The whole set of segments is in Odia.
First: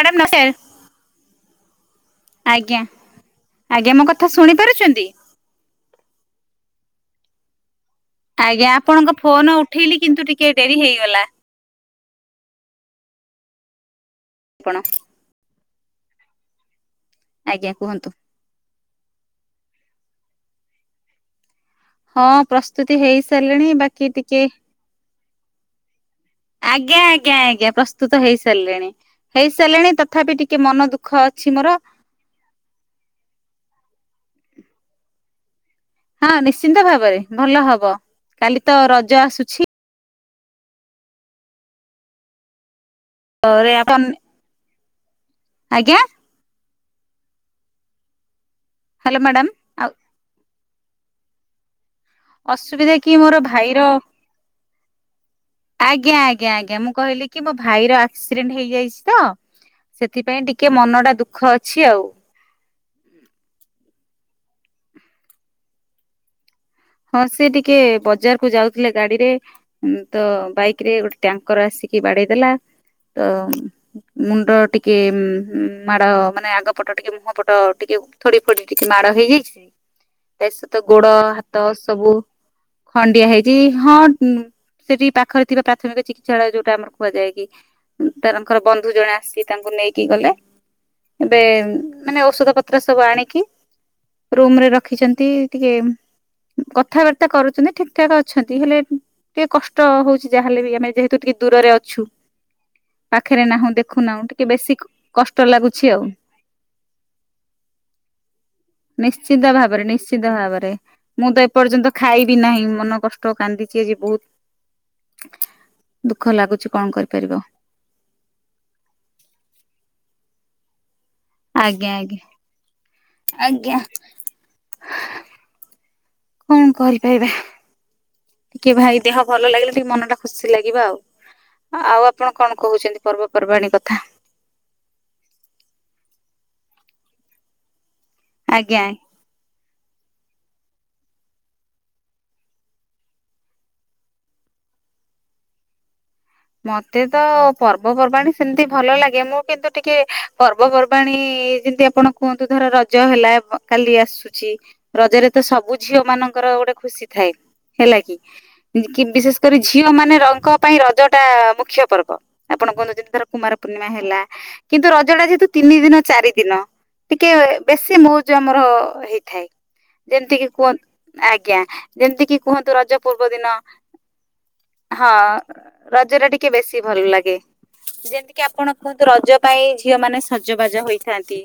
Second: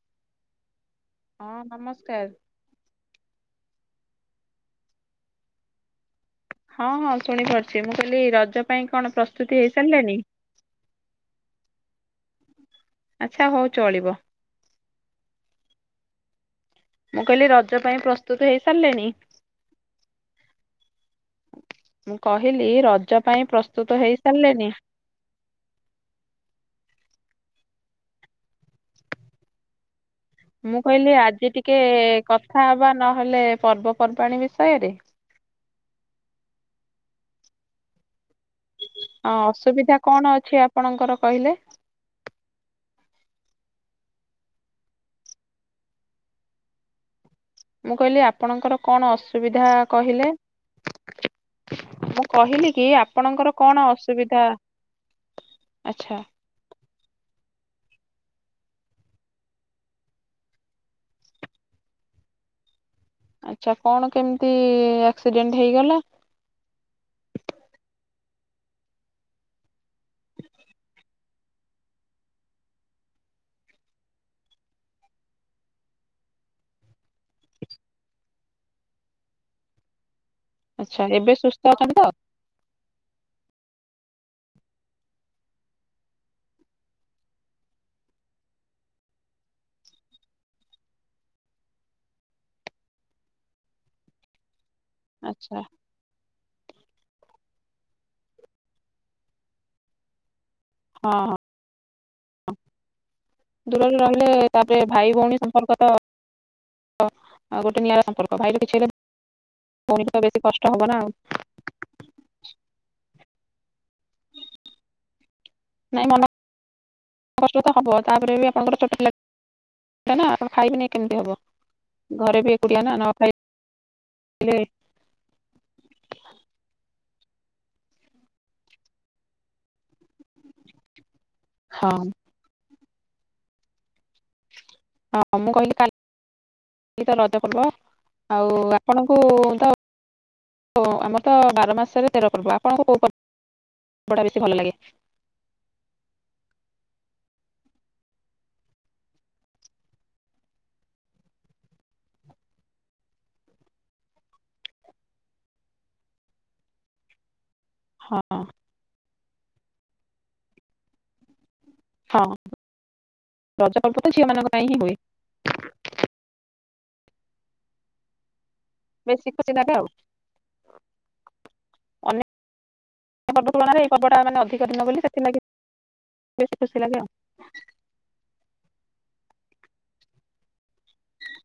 ମ୍ୟାଡ଼ାମ୍ ନସେର୍ ହଁ ନମସ୍କାର। ଆଜ୍ଞା ମୋ କଥା ଶୁଣି ପାରୁଚନ୍ତି? ହଁ ହଁ ଶୁଣିପାରୁ ଆଜ୍ଞା ଆପଣଙ୍କ ଫୋନୋ ଉଠେଇଲିି ସାରିଲେଣି? କିନ୍ତୁ ଟିକେ ଡ଼େରି ହେଇଗଲା। ଆଚ୍ଛା ହୋଉ ଚଳିବ। କଣ? ମୁଁ କହିଲି ଆଜ୍ଞା ରଜ ପାଇଁ କୁହନ୍ତୁ। ପ୍ରସ୍ତୁତୁ ହେଇସ୍ ସାରିଲେଣି। ମୁଁ ହଁ କହିଲି ପ୍ରସ୍ତୁତି ରଜ ପାଇଁ ହେଇସାରିଲେଣି ପ୍ରସ୍ତୁତ ବାକି ଟିକେ ହେଇସାରିଲେଣିି? ଆଜ୍ଞା ଆଜ୍ଞା ଆଜ୍ଞା ପ୍ରସ୍ତୁତ ହେଇ ସାରିଲେଣି ହେଇ ସାରିଲେଣି ତ ମୁଁ କହିଲି ଆଜି ଟିକେ କଥା ହବା ନହେଲେ ପର୍ବପର୍ବାଣୀ ବି ସୟରେ ହଁ ନିଶ୍ଚିନ୍ତ ଭାବରେ ଭଲ ହବ। କାଲି ତ ରଜ ଆସୁଛି। ଛି ଆପଣଙ୍କର କହିଲେ, [unintelligible] ଆଜ୍ଞା ମୁଁ କହିଲି ଆପ ଆପଣଙ୍କର କଣ ହ୍ୟାଲୋ ମ୍ୟାଡାମ ଅସୁବିଧା ଆଉ କହିଲେ। [unintelligible] କହିଲି ଅସୁବିଧା କି ମୋର ଆପଣଙ୍କର କଣ ଭାଇର, ଅସୁବିଧା ଆଚ୍ଛା। ଆଜ୍ଞା ଆଜ୍ଞା ଆଜ୍ଞା ମୁଁ କହିଲି କି ମୋ ଭାଇ ର ଆକ୍ସିଡେଣ୍ଟ ହେଇଯାଇଛି ତ ସେଥିପାଇଁ ଟିକେ ମନ ଟା ଦୁଃଖ ଅଛି ଆଉ। ଆଚ୍ଛା କଣ କେମିତି ଆକ୍ସିଡେଣ୍ଟ ହେଇଗଲା। ହଁ ସେ ଟିକେ ବଜାର କୁ ଯାଉଥିଲେ ଗାଡିରେ ତ ବାଇକ ରେ ଗୋଟେ ଟ୍ୟାଙ୍କର ଆସିକି ବାଡେଇ ଦେେଲା ତ ମୁଣ୍ଡ ଟିକେ ମାଡ ମାନେ ଆଗ ପଟ ଟିକେ ମୁହଁ ପଟ ଟିକେ ଥୋଡି ଫୋଡି ଟିକେ ମାଡ ହେଇଯାଇଛି। ଏ ସ ତ ଆଚ୍ଛା ଗୋଡ ଏବେ ସୁସ୍ଥ ଅଛନ୍ତି ତ? ସବୁ ଖଣ୍ଡିଆ ହେଇଛି। ହଁ ସେଠି ପାଖରେ ଥିବା ପ୍ରାଥମିକ ଚିକିତ୍ସାଳୟ ଯୋଉଟା ଆମର କୁହାଯାଏ କି ତାରଙ୍କର ବନ୍ଧୁ ଜଣେ ଆସିକି ତାଙ୍କୁ ନେଇକି ଗଲେ ଏବେ ମାନେ ଔଷଧ ପତ୍ର ସବୁ ଆଣିକି ରୁମରେ ର ରଖିଛନ୍ତି ଆଚ୍ଛା। ଟିକେ କଥାବାର୍ତ୍ତା କରୁଛନ୍ତି ଠିକ ଠାକ ଅଛନ୍ତି ହେଲେ ଟିକେ କଷ୍ଟ ହଉଛି। ଯାହାହେଲେ ବି ଆମେ ହଁ ଯେହେତୁ ଟିକେ ହଁ ଦୂରରେ ଅଛୁ ପାଖରେ ନାହୁଁ ଦୂରରେ ଦେଖୁନାହୁଁ ରହିଲେ ଟିକେ ବେଶୀ ତାପରେ ଭାଇ ଭଉଣୀ କଷ୍ଟ ସମ୍ପର୍କ ତ ଲାଗୁଛି ଆଉ ଗୋଟେ ନିଆରା ସମ୍ପର୍କ ଭାଇର କିଛି ହେଲେ ନିଶ୍ଚିନ୍ତ ଭାବରେ ଭଉଣୀକୁ ତ ନିଶ୍ଚିନ୍ତ ବେଶୀ କଷ୍ଟ ଭାବରେ ହବ ନା ଆଉ ମୁଁ ତ ଏପର୍ଯ୍ୟନ୍ତ ଖାଇବି ନାହିଁ ମନ କଷ୍ଟ କାନ୍ଦି ବହୁତ ନାଇଁ ମନ ଦୁଃଖ ଲାଗୁଛି କଣ କରିପାରିବ। କଷ୍ଟ ତ ହବ ତାପରେ ବି ଆପଣଙ୍କର ଛୋଟ ପିଲା ନା ଆଉ ଖାଇ ପିନି ଆଜ୍ଞା ଆଜ୍ଞା ନ ଆଜ୍ଞା ଖାଇଲେ କଣ କହିଲ? ଟିକେ ଭାଇ ଦେହ ଭଲ ଲାଗିଲା ଟିକେ ମନ ଟା ଖୁସି ଲାଗିବ ଆଉ। ହଁ ଆଉ ଆପଣ କଣ କହୁଛନ୍ତି। ପର୍ବପର୍ବାଣୀ କଥା ହଁ ମୁଁ କହିଲି କାଲି ତ ରଜ ପର୍ବ ଆଉ ଆଜ୍ଞା ଆଜ୍ଞା ଆପଣଙ୍କୁ ତ ଆମର ତ ବାର ମାସରେ ତେର ପର୍ବ ଆପଣଙ୍କୁ କୋଉା ପର୍ବଟା ବେଶୀ ଭଲ ଲାଗେ? ମତେ ତ ପର୍ବପର୍ବାଣୀ ସେମିତି ଭଲ ଲାଗେ ମୁଁ କିନ୍ତୁ ଟିକେ ପର୍ବପର୍ବାଣୀ ଯେମତି ଆପଣ କୁହନ୍ତୁ ଧର ରଜ ହେଲା କାଲି ଆସୁଛି ରଜରେ ତ ସବୁ ଝିଅ ମାନଙ୍କର ଗୋଟେ ଖୁସି ଥାଏ। ହେଲା ହଁ କି କି ବିଶେଷ ଝିଅ ମାନେ ରଙ୍କ ପାଇଁ ରଜ ଟା ମୁଖ୍ୟ ପର୍ବ, ହଁ ଆପଣ କୁହନ୍ତୁ ଧର କୁମାର ରଜ ପୂର୍ଣ୍ଣିମା ପର୍ବ ତ ହେଲା, ଝିଅ ମାନଙ୍କ ପାଇଁ ହିଁ କିନ୍ତୁ ହୁଏ ରଜ ଟା ଯେହେତୁ ତିନି ଦିନ, ଚାରି ଦିନ ଟିକେ ବେଶୀ ମଉଜ ଆମର ବେଶୀ ହେଇଥାଏ, ଖୁସି ଲାଗେ ଆଉ ଯେମିତିକି କୁହ, ଆଜ୍ଞା, ଅନ୍ୟ ଯେମିତି କିି କୁହନ୍ତୁ, ରଜ ପୂର୍ବ ଦିନ ପର୍ବ ତୁଳନାରେ ଏଇ ପର୍ବଟା ମାନେ ଅଧିକ ଦିନ ବୋଲି ହଁ, ସେଥିଲାଗି ରଜ ଟା ଟିକେ ବେଶୀ ଭଲ ଲାଗେ, ଯେମିତିକି ଆପଣ କୁହନ୍ତୁ, ରଜ ପାଇଁ, ଝିଅ ମାନେ ସଜ ବାଜ ହୋଇଥାନ୍ତି,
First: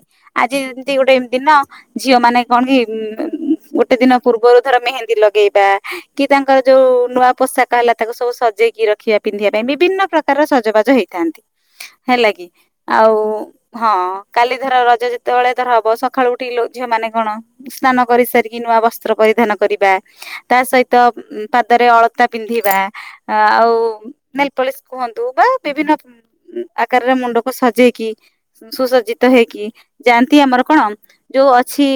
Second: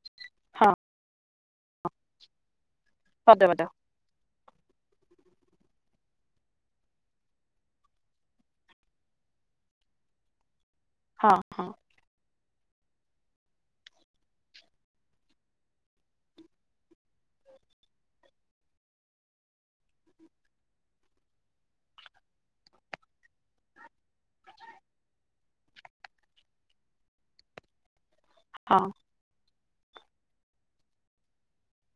ଆଜି ହଁ ଯେମିତି ଗୋଟେ ଦିନ, ଝିଅ ମାନେ କଣ କି ହ ଦେବା ଦେ [inaudible] ଗୋଟେ ଦିନ ପୂର୍ବରୁ ଧର ମେହେନ୍ଦୀ ଲଗେଇବା, କି ତାଙ୍କର ଯୋଉ ନୂଆ ପୋଷାକ ହେଲା, ତାକୁ ସବୁ ସଜେଇକି ରଖିବା, ପିନ୍ଧିବା ପାଇଁ, ବିଭିନ୍ନ ପ୍ରକାରର ସଜ ବା ଜ ହଁ ହେଇଥାନ୍ତି, ହଁ ହେଲା କିି ଆଉ ହଁ, କାଲି ଧର ରଜ ଯେତେବେଳେ ଧର ହବ, ସକାଳୁ ଉଠି ଝିଅ ମାନେ କଣ ସ୍ନାନ କରି ସାରିକି, ନୂଆ ବସ୍ତ୍ର ପରିଧାନ କରିବା, ତା ସହିତ ପାଦରେ ଅଳତା ପିନ୍ଧିବା ଆଉ ନେଲ ପଳିସ କୁହନ୍ତୁ ବା ବିଭିନ୍ନ ଆକାରରେ ମୁଣ୍ଡକୁ ସଜେଇକି ହଁ। ସୁସଜ୍ଜିତ ହେଇକି ଯାଆନ୍ତି ଆମର କଣ ଯୋଉ ଅଛି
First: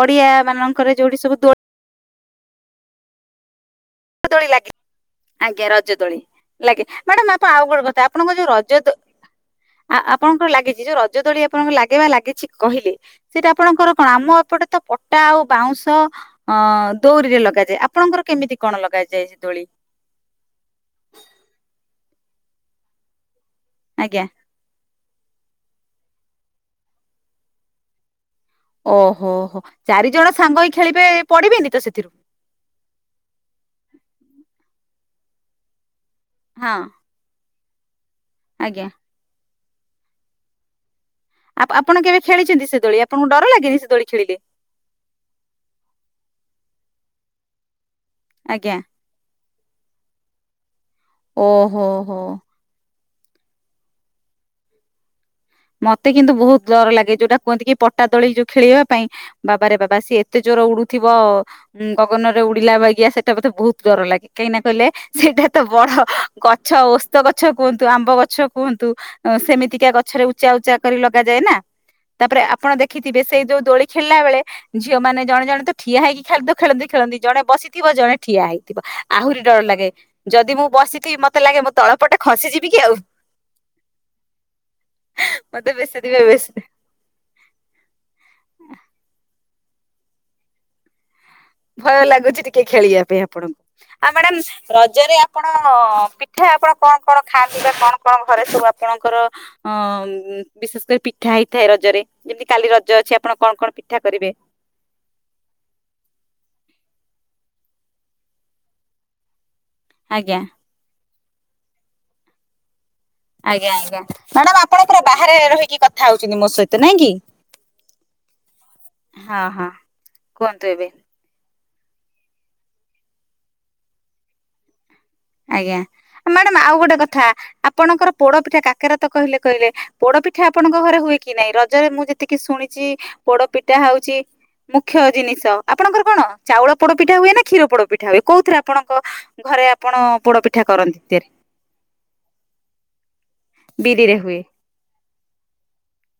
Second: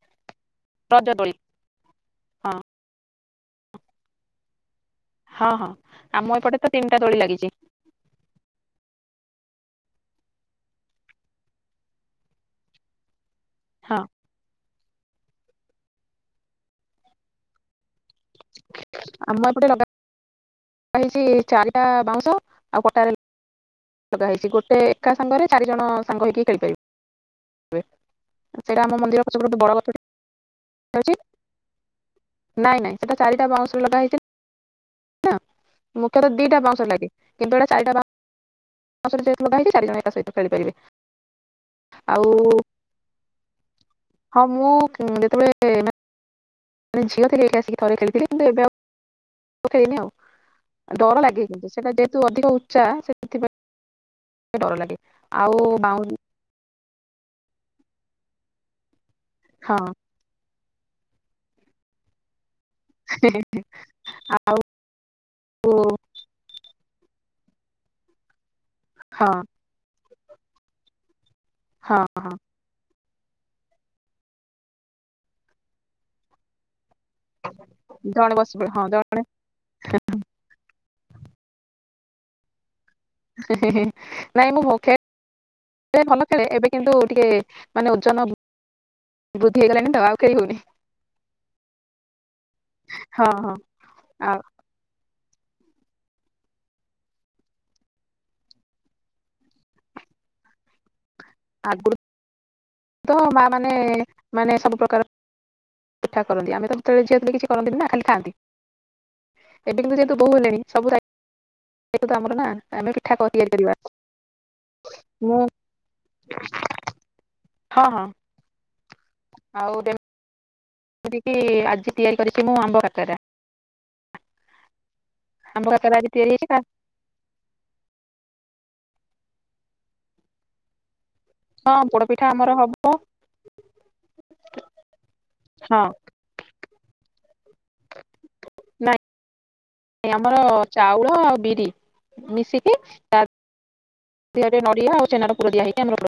ପଡିଆ ମାନଙ୍କର ରଜ ଯୋଉଠି ଦୋଳି ସବୁ ଦୋ ହଁ, ଦୋଳି ଲାଗି ହଁ ଆଜ୍ଞା ହଁ ରଜଦୋଳି ଆମ ଏପଟେ ତ ଲାଗେ ତିନିଟା ଦୋଳି ମ୍ୟାଡାମ ଲାଗିଛି ଆପଣ ଆଉ ଗୋଟେ କଥା ଆପଣଙ୍କ ଯୋଉ ରଜ ଦୋ ଆ ଆପଣଙ୍କର ଲାଗିଛି ଯୋଉ ରଜ ଦୋଳି ଆପଣଙ୍କୁ ଲାଗେ ବା ଲାଗିଛି କହିଲେ ସେଇଟା ଆପଣଙ୍କର ହଁ କଣ ଆମ ଏପଟେ ତ ପ ଟା ଆଉ ବାଉଁଶ ଅ ଦୋଉରିରେ ଲଗାଯାଏ। ଆପଣଙ୍କର କେମିତି? କଣ ଲଗା ଯାଏ ସେ ଆମ ଦୋଳି? ଏପଟେ ଲଗା ହେଇଛି ଚାରିଟା ବାଉଁଶ ଆଉ ପଟାରେ ଆଜ୍ଞା ଲଗାହେଇଛି ଗୋଟେ ଏକା ସାଙ୍ଗରେ ଚାରି ଜଣ ସାଙ୍ଗ ହେଇକି ଖେଳିପାରିବେ। ସେଇଟା ଆମ ମନ୍ଦିର ଓହୋ, ପଛପଟେ ଗୋଟେ ହୋ ବଡ ଗଛ ଚାରିଜଣ ସାଙ୍ଗ ହେଇ ଖେଳିବେ ଅଛି ପଡିବେନି ତ ସେଥିରୁ? ନାଇଁ ନାଇଁ [unintelligible] ମୁଖ୍ୟତ ଦିଟା ହଁ ବାଉଁଶ ଲାଗେ କିନ୍ତୁ ଏଟା ଚାରିଟା ବା ଆଜ୍ଞା [unintelligible] ଚାରି ଜଣ ଏକା ସହିତ ଖେଳି ପାରିବେ? ଆପଣ କେବେ ଖେଳିଛନ୍ତି ସେ ଦୋଳି ଆପଣଙ୍କୁ ଡର ଲାଗେନି ସେ ଦୋଳି ଖେଳିଲେ। ହଁ ମୁଁ ଯେତେବେଳେ ମାନେ ଝିଅ ଟେ ହେଇକି ଆଶିକି ଥରେ ଖେଳିଥିଲି କିନ୍ତୁ ଏବେ ଆଜ୍ଞା ଆଉ ଖେଳିନି ଆଉ ଡର ଲାକେ କିନ୍ତୁ ଓହୋ ସେଟା ଯେହେତୁ ହୋ। ଅଧିକ ଉଚ୍ଚା ଏଥିପାଇଁ ଡରଲାଗେ। ମତେ କିନ୍ତୁ ବହୁତ ଡର ଲାଗେ। ଯୋଉଟା କୁହନ୍ତି କି ପଟା ଦୋଳି ଯୋଉ ଖେଳିବା ପାଇଁ ବାବାରେ ବାବା ହଁ ସିଏ ଏତେ ଜୋର ଉଡୁଥିବ ଗଗନ ରେ ଉଡୁ ପିଲା ବାଗିଆ ସେଇଟା ମତେ ବହୁତ ଡର ଲାଗେ ଆଉ କାହିଁକି କହିଲେ ସେଇଟା ତ ବଡ ଗଛ ଓସ୍ତ ଗଛ। ଗଛ କୁହନ୍ତୁ ଆମ୍ବ ଗଛ କୁହନ୍ତୁ ହଁ ସେମିତିକା ଗଛରେ ଉଚ୍ଚା ଉଚ୍ଚା କରି ଲଗାଯାଏ ନା ନା ହଁ ହଁ ତାପରେ ଆପଣ ଦେଖ ଦେଖିଥିବେ ସେଇ ଯୋଉ ଦୋଳି ଖେଳିଲା ବେଳେ ଝିଅ ମାନେ ଜଣେ ଜଣେ ତ ଠିଆ ହେଇକି ଖେଳି ତ ଖେଳି ଖେଳନ୍ତି ଜଣେ ବସିଥିବ ଜଣେ ଠିଆ ବସି ପଡିବ ହେଇଥିବ। ହଁ ଜଣେ ଆହୁରି ଡର ଲାଗେ ଯଦି ମୁଁ ବସିଥିବି ମତେ ଲାଗେ ମୁଁ ତଳ ଏପଟେ ଖସିଯିବି କି ଆଉ। ନାଇଁ ମୁଁ ଭୋକେ ମତେ ବେଶୀ ଖେଳେ ଦିବେ ଭଲ ବେଶୀ ଖେଳେ ଏବେ କିନ୍ତୁ ଟିକେ ମାନେ ଓଜନ ବୁଦ୍ଧି ହେଇଗଲାଣି ତ ଆଉ ଖେଳି ହଉନି। ଭୟ ଲାଗୁଛି ଟିକେ ଖେଳିବା ପାଇଁ ହଁ ହଁ ଆପଣଙ୍କୁ ଆଉ ମ୍ୟାଡାମ ରଜରେ ଆପଣ ପିଠା ଆପଣ କଣ କଣ ଖାଆନ୍ତି ବା କଣ କଣ ଘରେ ସବୁ ଆପଣଙ୍କର ଅ ବିଶେଷ କରି ପି ଠା ହେଇଥାଏ ଆଗରୁ ରଜରେ ଯେମିତି କାଲି ରଜ ତ ଅଛି ଆପଣ ମା କଣ ମାନେ କଣ ପିଠା କରିବେ? ମାନେ ସବୁ ପ୍ରକାର ପିଠା କରନ୍ତି ଆମେ ତ ସେତେବେଳେ ଝିଅ ଥିଲୁ କିଛି କରନ୍ତିିନି ନା ଖାଲି ଖାଆନ୍ତି। ଏବେ କିନ୍ତୁ ଯେହେତୁ ବୋହୂ ଆଜ୍ଞା ହେଲେଣି ସବୁ ଦାୟୀ ତ୍ଵ ଆମର ନା ଆମେ ପିଠା କରି ତିଆରି ଆଜ୍ଞା କରିବା ଆଜ୍ଞା ମ୍ୟାଡାମ ଆପଣଙ୍କର ବାହାରେ ମୁଁ ରହିକି କଥା ହଉଛନ୍ତି ମୋ ସହିତ ନାଇଁ କି। ହଁ ହଁ ହଁ ହଁ। କୁହନ୍ତୁ ଏବେ। ସେଠିକି ତିଆରି କରିଛି ମୁଁ ଆମ୍ବ କାକରା। ଆମ୍ବ ଆଜ୍ଞା କାକରା ଆଜି ତିଆରି ହେଇଛି ମ୍ୟାଡାମ ତା- ଆଉ ଗୋଟେ କଥା ଆପଣଙ୍କର ପୋଡ ପିଠା କାକରା ତ କହିଲେ କହିଲେ ପୋଡ଼ ପିଠା ଆପଣଙ୍କ ଘରେ ହୁଏ କି ନାଇଁ ହଁ ରଜରେ ମୁଁ ପୋଡପିଠା ଯେତିକି ଆମର ହବ ଶୁଣିଛି ପୋଡ ପିଠା ହଉଛି ମୁଖ୍ୟ ଜିନିଷ ହଁ ଆପଣଙ୍କର କଣ ଚାଉଳ ପୋଡ଼ ପିଠା ହୁଏନା କ୍ଷୀର ପୋଡ ପିଠା ହୁଏ କୋଉଥିରେ ଆପଣଙ୍କ ନାଇଁ ଘରେ ଆପଣ ଆମର ପୋଡପିଠା କରନ୍ତି ଚାଉଳ ତିଆରି ଆଉ ବିରି ମିଶିକି ତା ବିରିରେ ହୁଏ ଦେହରେ ନଡିଆ ଆଉ ଛେନାର ପୁର ଦିଆ ହେଇକି ଆମର ପୋଡ଼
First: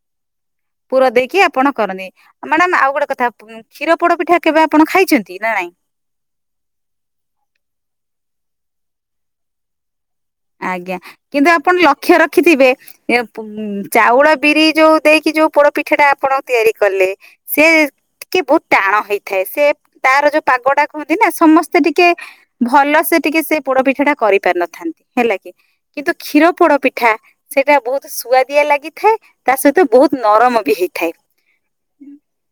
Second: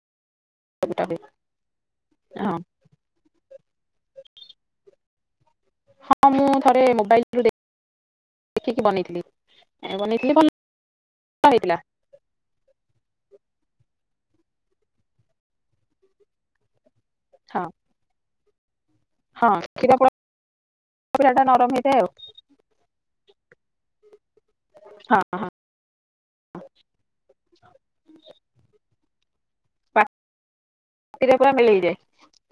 ପୁର ଦେଇକି ଆପଣ କରନ୍ତି ହଁ ମ୍ୟାଡାମ ଆଉ ଗୋଟେ କଥା କ୍ଷୀର ପୋଡ ପିଠା କେବେ ଆପଣ ଖାଇଛନ୍ତି ନା ନାଇଁ? ହଁ ମୁଁ ଥରେ ମୋବାଇଲରୁ ଦେଖିକି ବନେଇଥିଲି। ବନେଇଥିଲି ଭଲ ଆଜ୍ଞା କିନ୍ତୁ ଆପଣ ହେଇଥିଲା ଲକ୍ଷ୍ୟ ରଖିଥିବେ ଉ ଚାଉଳ ବିରି ଯୋଉ ଦେଇକି ଯୋଉ ପୋଡ ପିଠା ଟା ଆପଣ ତିଆରି କଲେ ସେ ହଁ କି ବହୁତ ଟାଣ ହେଇଥାଏ ହଁ ସେ କ୍ଷୀର ପୋଡ ତାର ଯୋଉ ପାଗ ଟା କୁହନ୍ତି ନା ପିଠା ଟା ନରମ ସମସ୍ତେ ହେଇଥାଏ ଟିକେ ଆଉ ଭଲ ସେ ଟିକେ ସେ ପୋଡ଼ପିଠା ଟା କରିପାରନ ହଁ ହେଲା ହଁ କି କିନ୍ତୁ କ୍ଷୀର ପୋଡ ପିଠା ସେଇଟା ବହୁତ ସୁଆଦିଆ ଲାଗିଥାଏ। ତା ସହିତ ବହୁତ ନରମ ବି ହେଇଥାଏ ପାଟିରେ ପୁରା ମିଳେଇଯାଏ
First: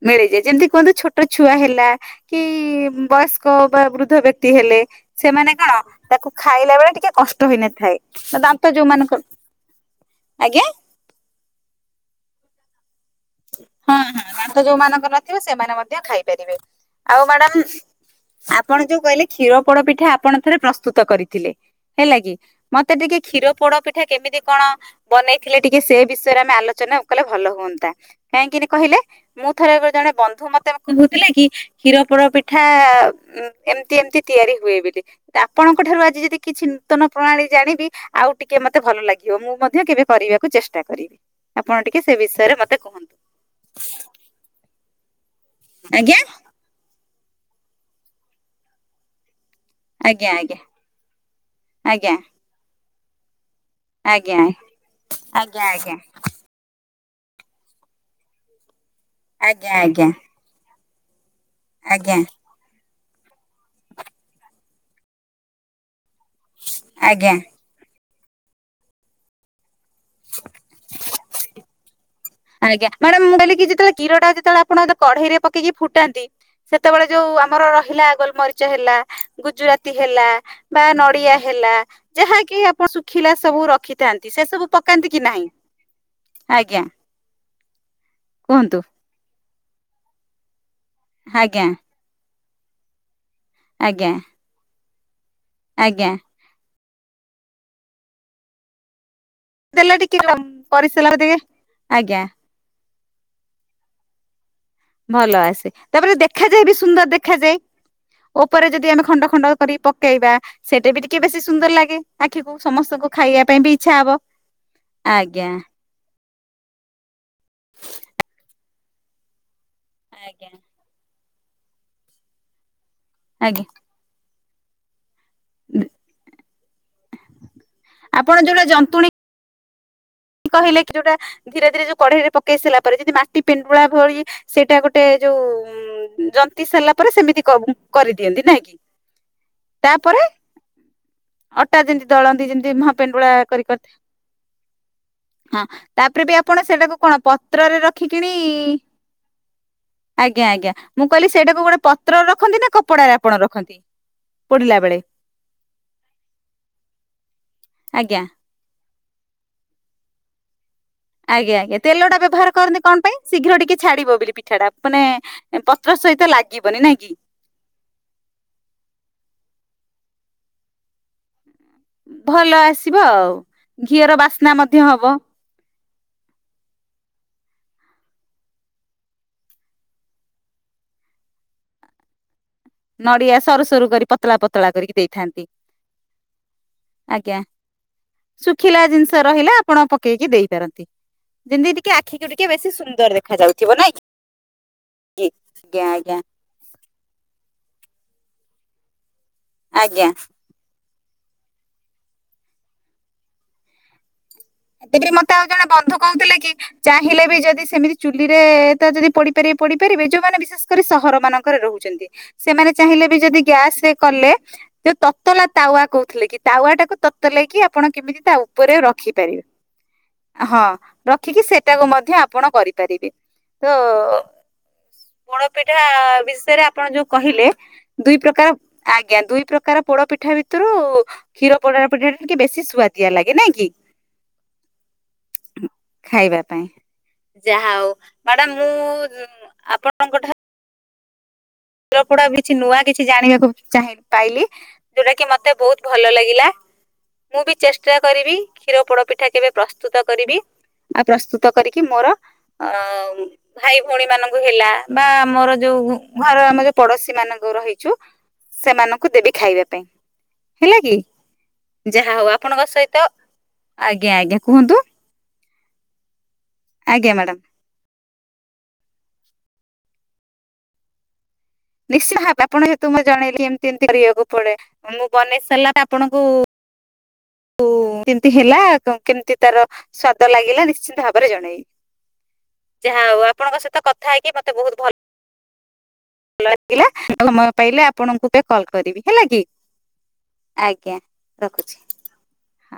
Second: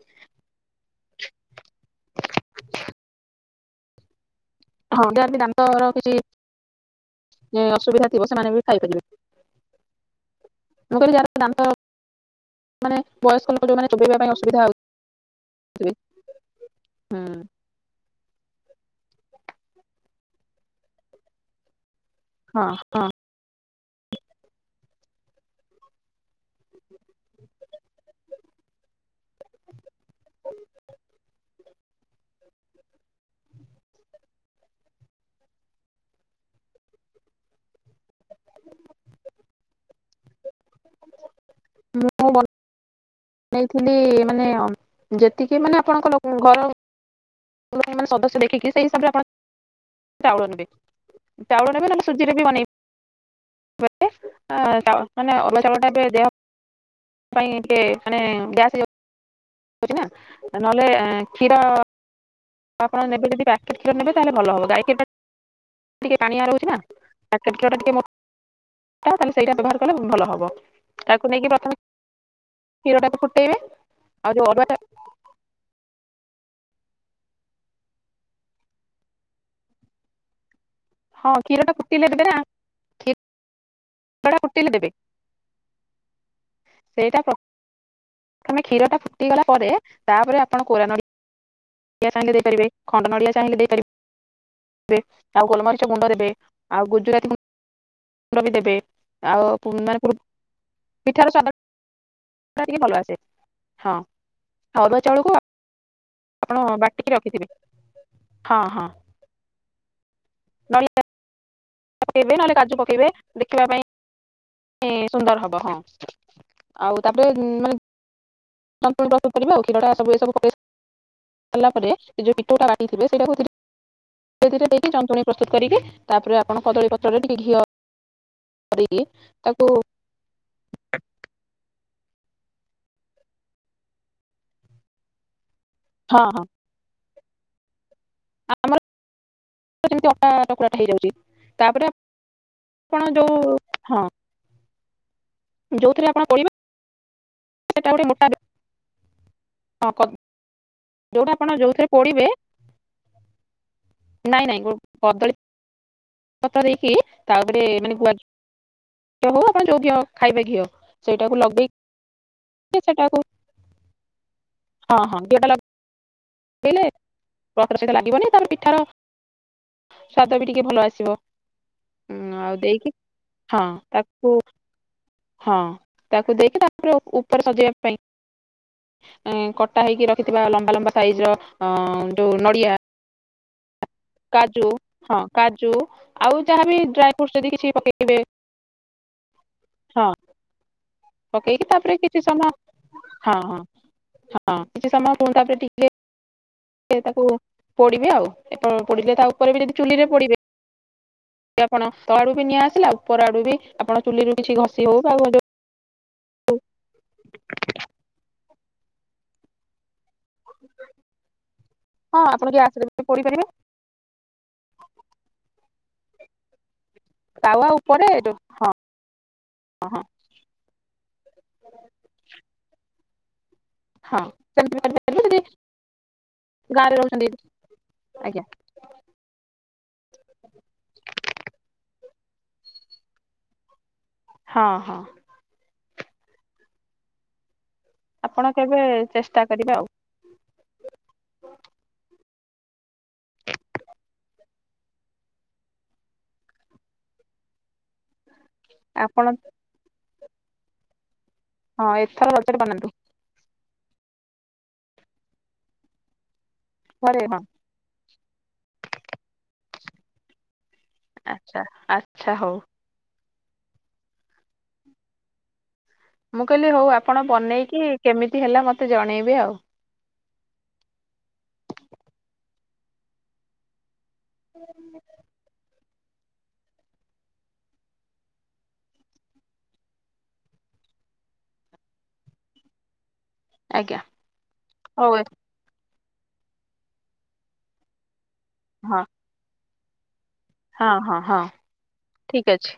ମିଳିଯାଇ ଯେମିତି କୁହନ୍ତୁ ଛୋଟ ଛୁଆ ହେଲା କି ବୟସ୍କ ବା ବୃଦ୍ଧ ବ୍ୟକ୍ତି ହେଲେ ହଁ ଯାହାର ବି ସେମାନେ କଣ ତାକୁ ଖାଇଲା ବେଳେ ଟିକେ କଷ୍ଟ ଯେ ହେଇନଥାଏ ଅସୁବିଧା ଥିବ ସେମାନେ ବି ଦାନ୍ତ ଖାଇପାରିବେ ଯୋଉମାନଙ୍କର ଆଜ୍ଞା ମୁଣ କରିବି ଯାହାର ଦାନ୍ତ ମାନେ ବୟସ୍କ ଲୋକ ଯୋଉମାନେ ହଁ ଚୋବେଇବା ପାଇଁ ହଁ ଅସୁବିଧା ଦନ୍ତ ଯୋଉ ମଙ୍କର ନଥିବ ସେମାନେ ହଉଥିବେ ମଧ୍ୟ ଖାଇପାରିବେ ଆଉ ହୁଁ ମ୍ୟାଡାମ ଆପଣ ଯୋଉ କହିଲେ କ୍ଷୀର ପୋଡ ପିଠା ଆପଣ ଥରେ ପ୍ରସ୍ତୁତ କରିଥିଲେ। ହେଲା କି ହଁ ମତେ ହଁ ଟିକେ କ୍ଷୀର ପୋଡ ଏା କେମିତି କଣ ବନେଇଥିଲେ ଟିକେ ସେ ବିଷୟରେ ଆମେ ଆଲୋଚନା କଲେ ଭଲ ହୁଅନ୍ତା। କାହିଁକନା କହିଲେ ମୁଁ ଥର ଜଣେ ବନ୍ଧୁ ମତେ କହୁଥିଲେ କି କ୍ଷୀର ପୋଡ ପିଠା ଏମିତି ଏମିତି ତିଆରି ହୁଏ ବୋଲି ଆପଣଙ୍କ ଠାରୁ ଆଜି ଯଦି କିଛି ନୂତନ ପ୍ରଣାଳୀ ଜାଣିବି ଆଉ ଟିକେ ମତେ ଭଲ ଲାଗିବ ମୁଁ ମଧ୍ୟ କେବେ କରିବାକୁ ଚେଷ୍ଟା କରିବି। ଆପଣ ଟିକେ ସେ ବିଷୟରେ ମତେ କୁହନ୍ତୁ। ନେଇଥିଲି ମାନେ ଯେତିକି ମାନେ ଆପଣଙ୍କ ଆଜ୍ଞା ଲୋ ଘର ସଦସ୍ୟ ଦେଖିକି ସେଇ ହିସାବରେ ଆପଣ ଆଜ୍ଞା ଚାଉଳ ନେ ବି ଚାଉଳ ନେବେ ନହେଲେ ଆଜ୍ଞା ସୁଜିରେ ବି ବନେଇ ଆଜ୍ଞା ଆଜ୍ଞା ଆଜ୍ଞା ମାନେ ଅରୁଆ ଆଜ୍ଞା ଆଜ୍ଞା ଚାଉଳ ଟା ବି ଦେହ ପାଇଁ ମ ଗ୍ୟାସ ଆଜ୍ଞା ଛ ନା ଆଜ୍ଞା ନହଲେ କ୍ଷୀର ଆଜ୍ଞା। ଆପଣ ନେବେ ଯଦି ପ୍ୟାକେ୍ଷୀର ନେବେ ତାହେଲେ ଭଲ ହେବ ଗାଈ କେ [unintelligible] ଟିକେ ପାଣିଆ ରଉଛି ନା ପେ ଆଜ୍ଞା। ଟା ଟିକେ [unintelligible] ତା ତାହଲେ ସେଇଟା ଘର [unintelligible] କଲେ ଭଲ ହବ। ତାାକୁ ନେଇକି ପ୍ରଥମ ଆଜ୍ଞା ମ୍ୟାଡାମ ମୁଁ କହିଲି ଯେତବେଳେ କଷୀଟା ଆଉ ଯୋଉ ଯେତେବେଳେ ଅରୁଆ ଟା ଆପଣ କଢେଇରେ ପକି ଫୁଟାନ୍ତି ସେତେବେଳେ ଯୋଉ ଆମର ରହିଲା ଗୋଲମରିଚ ହେଲା ଗୁଜୁରାତି ହେଲା। ବା ହଁ ନଡିଆ କ୍ଷୀର ଟା ହେଲା ଫୁଟିଲେ ଦେବେ ନା ଯାହାକି ଆପଣ କ୍ଷୀର ଶୁଖିଲା ସବୁ ରଖି ଥାନ୍ତି ଟା ସେ ଫୁଟିଲେ ସବୁ ଦେବେ ପକାନ୍ତି କି ନାହିଁ। ଆଜ୍ଞା। ତମେ କୁହନ୍ତୁ। କ୍ଷୀ ଟା ଫୁଟିଗ ଗଲା ପରେ ତାପରେ ଆପଣ କୋ [unintelligible] ଆେ କେ ସାଙ୍ଗ ପିବେ କଟ ନିଲ [unintelligible] ଚାଙ୍ଗ ଦେଇ [unintelligible] ଆଜ୍ଞା ସେ ଆଉ ଗୋଲମରିଚ ଗୁଣ୍ଡ ଆଜ୍ଞା ଦେବେ ଆଉ ଗୁଜୁରାତି ମୁଣ୍ଡ ବି ଦେବେ। ଆଉ ଦେଲେ ମାନେ ଟିକେ ପରିସର ଟିକେ ଆଜ୍ଞା। ଟ ଟିକେ ଭଲ ଆସେ ହଁ ଅରୁଆ ଚାଉଳକୁ ଭଲ ଆସେ ତାପରେ ଆପଣ ଦେଖାଯାଏ ବି! ସୁନ୍ଦର ବାଟିକି ରଖିଥିବେ ଦେଖାଯାଏ ହଁ ଉପରେ ହଁ ଯଦି ଆମେ ଖଣ୍ଡ ଖଣ୍ଡ କରି ପକେଇବା ସେଟା ବି ନଡ଼ିଆ ଟିକେ ବେଶି ସୁନ୍ଦର ଲାଗେ ପକେଇବେ ଆଖିକୁ ନହେଲେ କାଜୁ ପକେଇବେ ସମସ୍ତଙ୍କୁ ଖାଇବା ପାଇଁ ଦେଖିବା ବି ଇଚ୍ଛା ହବ? ସୁନ୍ଦର ଆଜ୍ଞା ହବ ହଁ ଆଉ ତାପରେ ମାନେ ସମ୍ପଣ ବଶୁ ପାରିବ ଆଉ କି? ଚା ସବୁ ଏ ସବୁ ଖ ଆଜ୍ଞା ାରିଲ ପରେ ସେ ଯୋଉ ପଟାା [unintelligible] ଥିବେ ସେଇଟା କ [unintelligible] ଆଜ୍ଞା ସେ ଦିଟ ଦେଖି ଯନ୍ତ୍ରଣ [unintelligible] ପ୍ରସ୍ତୁତ କରିକି ତାପରେ କଣ କଦଳୀ ପତ୍ରରେ ଟିକେ ଘିଅ ଆପଣ ଯୋଉଟା ଦେଇକି ଯନ୍ତୁଣୀ ତାକୁ ଧୀରେ ଧୀରେ ଯୋଉ କଢେଇରେ ପକେଇ ସାରିଲା ପରେ ଯଦି ମାଟି ପେଣ୍ଡୁଳା ଭଳି ସେଇଟା ଗୋଟେ ଯୋଉ ହଁ ହଁ ଜନ୍ତି ସାରିଲା ପରେ ସେମିତି କବୁ କରିଦିଅନ୍ତି ନାଇଁ କି ଆମର ଯେମିତି ତାପରେ ଅଟା ଚକୁଡାଟା ହେଇଯାଉଛି ଅଟା ତାପରେ ଯେମିତି ଦଳନ୍ତି ଯେମତି ଆପଣ ମହାପେଣ୍ଡୁଳା ଯୋଉ କରି କରି ହଁ ହଁ ଯୋଉଥିରେ ତାପରେ ବି ପୋଡିବେ ଆପଣ ସେଟାକୁ କଣ ପତ୍ରରେ ସେଟା ଗୋଟେ ମୋଟା ରଖିକିରି ହଁ କ ଆଜ୍ଞା ଆଜ୍ଞା। ମୁଁ କହିଲି ଯୋଉଟା ଆପଣ ସେଇଟାକୁ କଣ ଯୋଉଥିରେ ପତ୍ରରେ ପୋଡିବେ ରଖନ୍ତି ନା କପଡାରେ ଆପଣ ରଖନ୍ତି ପୋଡିଲା ବେଳେ? କ ଦେଇକି ତାଉପରେ ମାନେ ଗୁଆ ଆଜ୍ଞା ଘି ଅ ହଉ ଆପଣ ଯୋଉ ଘିଅ ଖାଇବା ଘିଅ। ସେଇଟାକୁ ଆଜ୍ଞା ଆଜ୍ଞା ଲଗେଇକି ତେଲ ଟା ବ୍ୟବହାର କରନ୍ତି କଣ ପାଇଁ ସେଟାକୁ ଶୀଘ୍ର ଟିକେ ଛାଡିବ ବୋଲି ପିଠାଟା ମାନେ ପତ୍ର ସହିତ ଲାଗ୍ ହେଲେ ପତ୍ର ସହିତ ଲାଗିବନି ତାର ପିଠାର ସ୍ବାଦ ବି ଟିକେ ଭଲ ଆସିବ। ଉଁ ଆଉ ଭଲ ଦେଇକି ଆସିବ ଆଉ ହଁ ଘିଅର ତାକୁ ବାସ୍ନା ମଧ୍ୟ ହବ। ହଁ ତାକୁ ଦେଇକି ତାପରେ ଉପରେ ସଜେଇବା ପାଇଁ କଟା ହେଇକି ରଖିଥିବା ଲମ୍ବା ଲମ୍ବା ସାଇଜ ର ଯୋଉ ନ ନଡ଼ିଆ ଶ୍ ସରୁ ସରୁ କରି ପତଳା ପତଳା କରିକି ହଁ ଦେଇଥାନ୍ତି କାଜୁ ଆଉ ଯାହାବି ଡ୍ରାଇ ଫ୍ରୁଟସ୍ ଆଜ୍ଞା ଯଦି କିଛି ପକେଇବେ ଶୁଖିଲା ଜିନିଷ ରହିଲା। ଆପଣ ହଁ ପକେଇକି ଦେଇ ପାରନ୍ତି। ପକେଇକି ଯେମିତି ଟିକେ ତାପରେ କିଛି ଆଖିକୁ ଟିକେ ସମୟ ବେଶି ସୁନ୍ଦର ହଁ ଦେଖା ହଁ ଯାଉଥିବ ନାଇକି ହଁ ଆଜ୍ଞା ଆଜ୍ଞା। ସେ ତାକୁ ପୋଡିବେ ଆଉ ପୋଡିଲେ ତ ଉପରେ ବି ଯଦି ଚୁଲି ରେ ଆଜ୍ଞା ପୋଡିବେ। ଆପଣ ତଳ ଆଡୁ ବି ନଆଁ ଆସିଲା ଉପର ଆଡୁ ବି ଆପଣ ଚୁଲିରୁ କିଛି ଘଷି ହଉ ତେବେ ବା ମତେ ଯୋଉ ଆଉ ଜଣେ ବନ୍ଧୁ କହୁଥିଲେ କି ଚାହିଁଲେ ବି ଯଦି ସେମିତି ଚୁଲିରେ ଯଦି ପୋଡି ପାରିବେ ପୋଡ଼ି ପାରିବେ ଯୋଉ ଯୋଉମାନେ ବିଶ୍ୱାସ କରିବେ ସହର ମାନଙ୍କରେ ରହୁଛନ୍ତି ହଁ ଆପଣ ସେମାନେ ଗ୍ୟାସରେ ଚାହିଁଲେ ବି ପୋଡି ଯଦି ପାରିବେ ଗ୍ୟାସ ରେ କଲେ ଯୋ ତତଲା ତାୱା କହୁଥିଲେ କି ତାୱା ଟାକୁ ତତଲେଇକି ଆପଣ କେମିତି ତା ଉପରେ ରଖିପାରିବେ। ହ ହଁ। ହଁ। ରଖିକି ସେଟାକୁ ମଧ୍ୟ ଆପଣ କରିପାରିବେ। ତ ହଁ ସେମିତି ବି କରିପାରିବେ ଯଦି ପୋଡ ପିଠା ବିଷୟରେ ଆପଣ ଗାଁରେ ଯୋଉ ରହୁଛନ୍ତି କହିଲେ ଦୁଇ ଆଜ୍ଞା ପ୍ରକାର ଆଜ୍ଞା ଦୁଇ ପ୍ରକାର ପୋଡ ପିଠା ଭିତରୁ କ୍ଷୀର ପୋଡା ପିଠା ଟା ଟିକେ ବେଶି ସୁଆଦିଆ ଲାଗେ ନାଇଁ କି? ହଁ, ହଁ। ଖାଇବା ପାଇଁ ଯାହା ଆଉ ଆପଣ ମ୍ୟାଡ଼ାମ କେବେ ମୁଁ ଆପଣଙ୍କଠାରୁ ହ [unintelligible] କିଛି ନୂଆ କିଛି ଜାଣିବାକୁ ଚାହିଁଲି ପାଇଲି ଯୋଉଟା କି ମତେ ବହୁତ ଭଲ ଲାଗିଲା ମୁଁ ବି ଚେଷ୍ଟା କରିବି। କ୍ଷୀର ପୋଡ ପିଠା ଆପଣ କେବେ ପ୍ରସ୍ତୁତ କରିବି ଆଉ ପ୍ରସ୍ତୁତ କରିକି ହଁ ମୋର ଏଥର ରଜରେ ଅ ବନାନ୍ତୁ ଭାଇ ଭଉଣୀ ମାନଙ୍କ ହେଲା ବା ଆମର ଯୋଉ ଘର ଆମ ଯୋଉ ପଡୋଶୀ ଘରେ ହଁ ମାନଙ୍କର ରହିଛୁ ସେମାନଙ୍କୁ ଦେବି ଖାଇବା ପାଇଁ। ହେଲା କି ଆଚ୍ଛା ଯାହା ହଉ ଆଚ୍ଛା ଆପଣଙ୍କ ସହିତ ଆଜ୍ଞା ଆଜ୍ଞା କୁହନ୍ତୁ। ମୁଁ କହିଲି ହଉ ଆଜ୍ଞା ଆପଣ ମ୍ୟାଡାମ ବନେଇକି କେମିତି ହେଲା ମତେ ମତେ ଜଣେଇବେ ଆଉ। ନିଶ୍ଚୟ ଭାବେ ଆପଣ ଯେହେତୁ ମତେ ଜଣେଇଲି ଏମିତି ଏମତି କରିବାକୁ ପଡେ ମୁଁ ବନେଇ ସରିଲାରେ ଆ ଆପଣଙ୍କୁ ଉ କେମତି ହେଲା କେମିତି ତାର ସ୍ଵାଦ ଲାଗିଲା ନିଶ୍ଚିନ୍ତ ଭାବରେ ଜଣେଇବି ଯାହା ହୋଉ। ଆପଣଙ୍କ ସହିତ ଆଜ୍ଞା କଥା ହେଇକି ମୋତେ ବହୁତ ଭଲ ହଉ [inaudible] [unintelligible] ପାଇଲେ ଆପଣଙ୍କୁ ଏବେ କଲ୍ କରିବି ହଁ ହେଲା କି। ହଁ ଆଜ୍ଞା ହଁ ହଁ ରଖୁଛି। ଠିକ ଅଛି।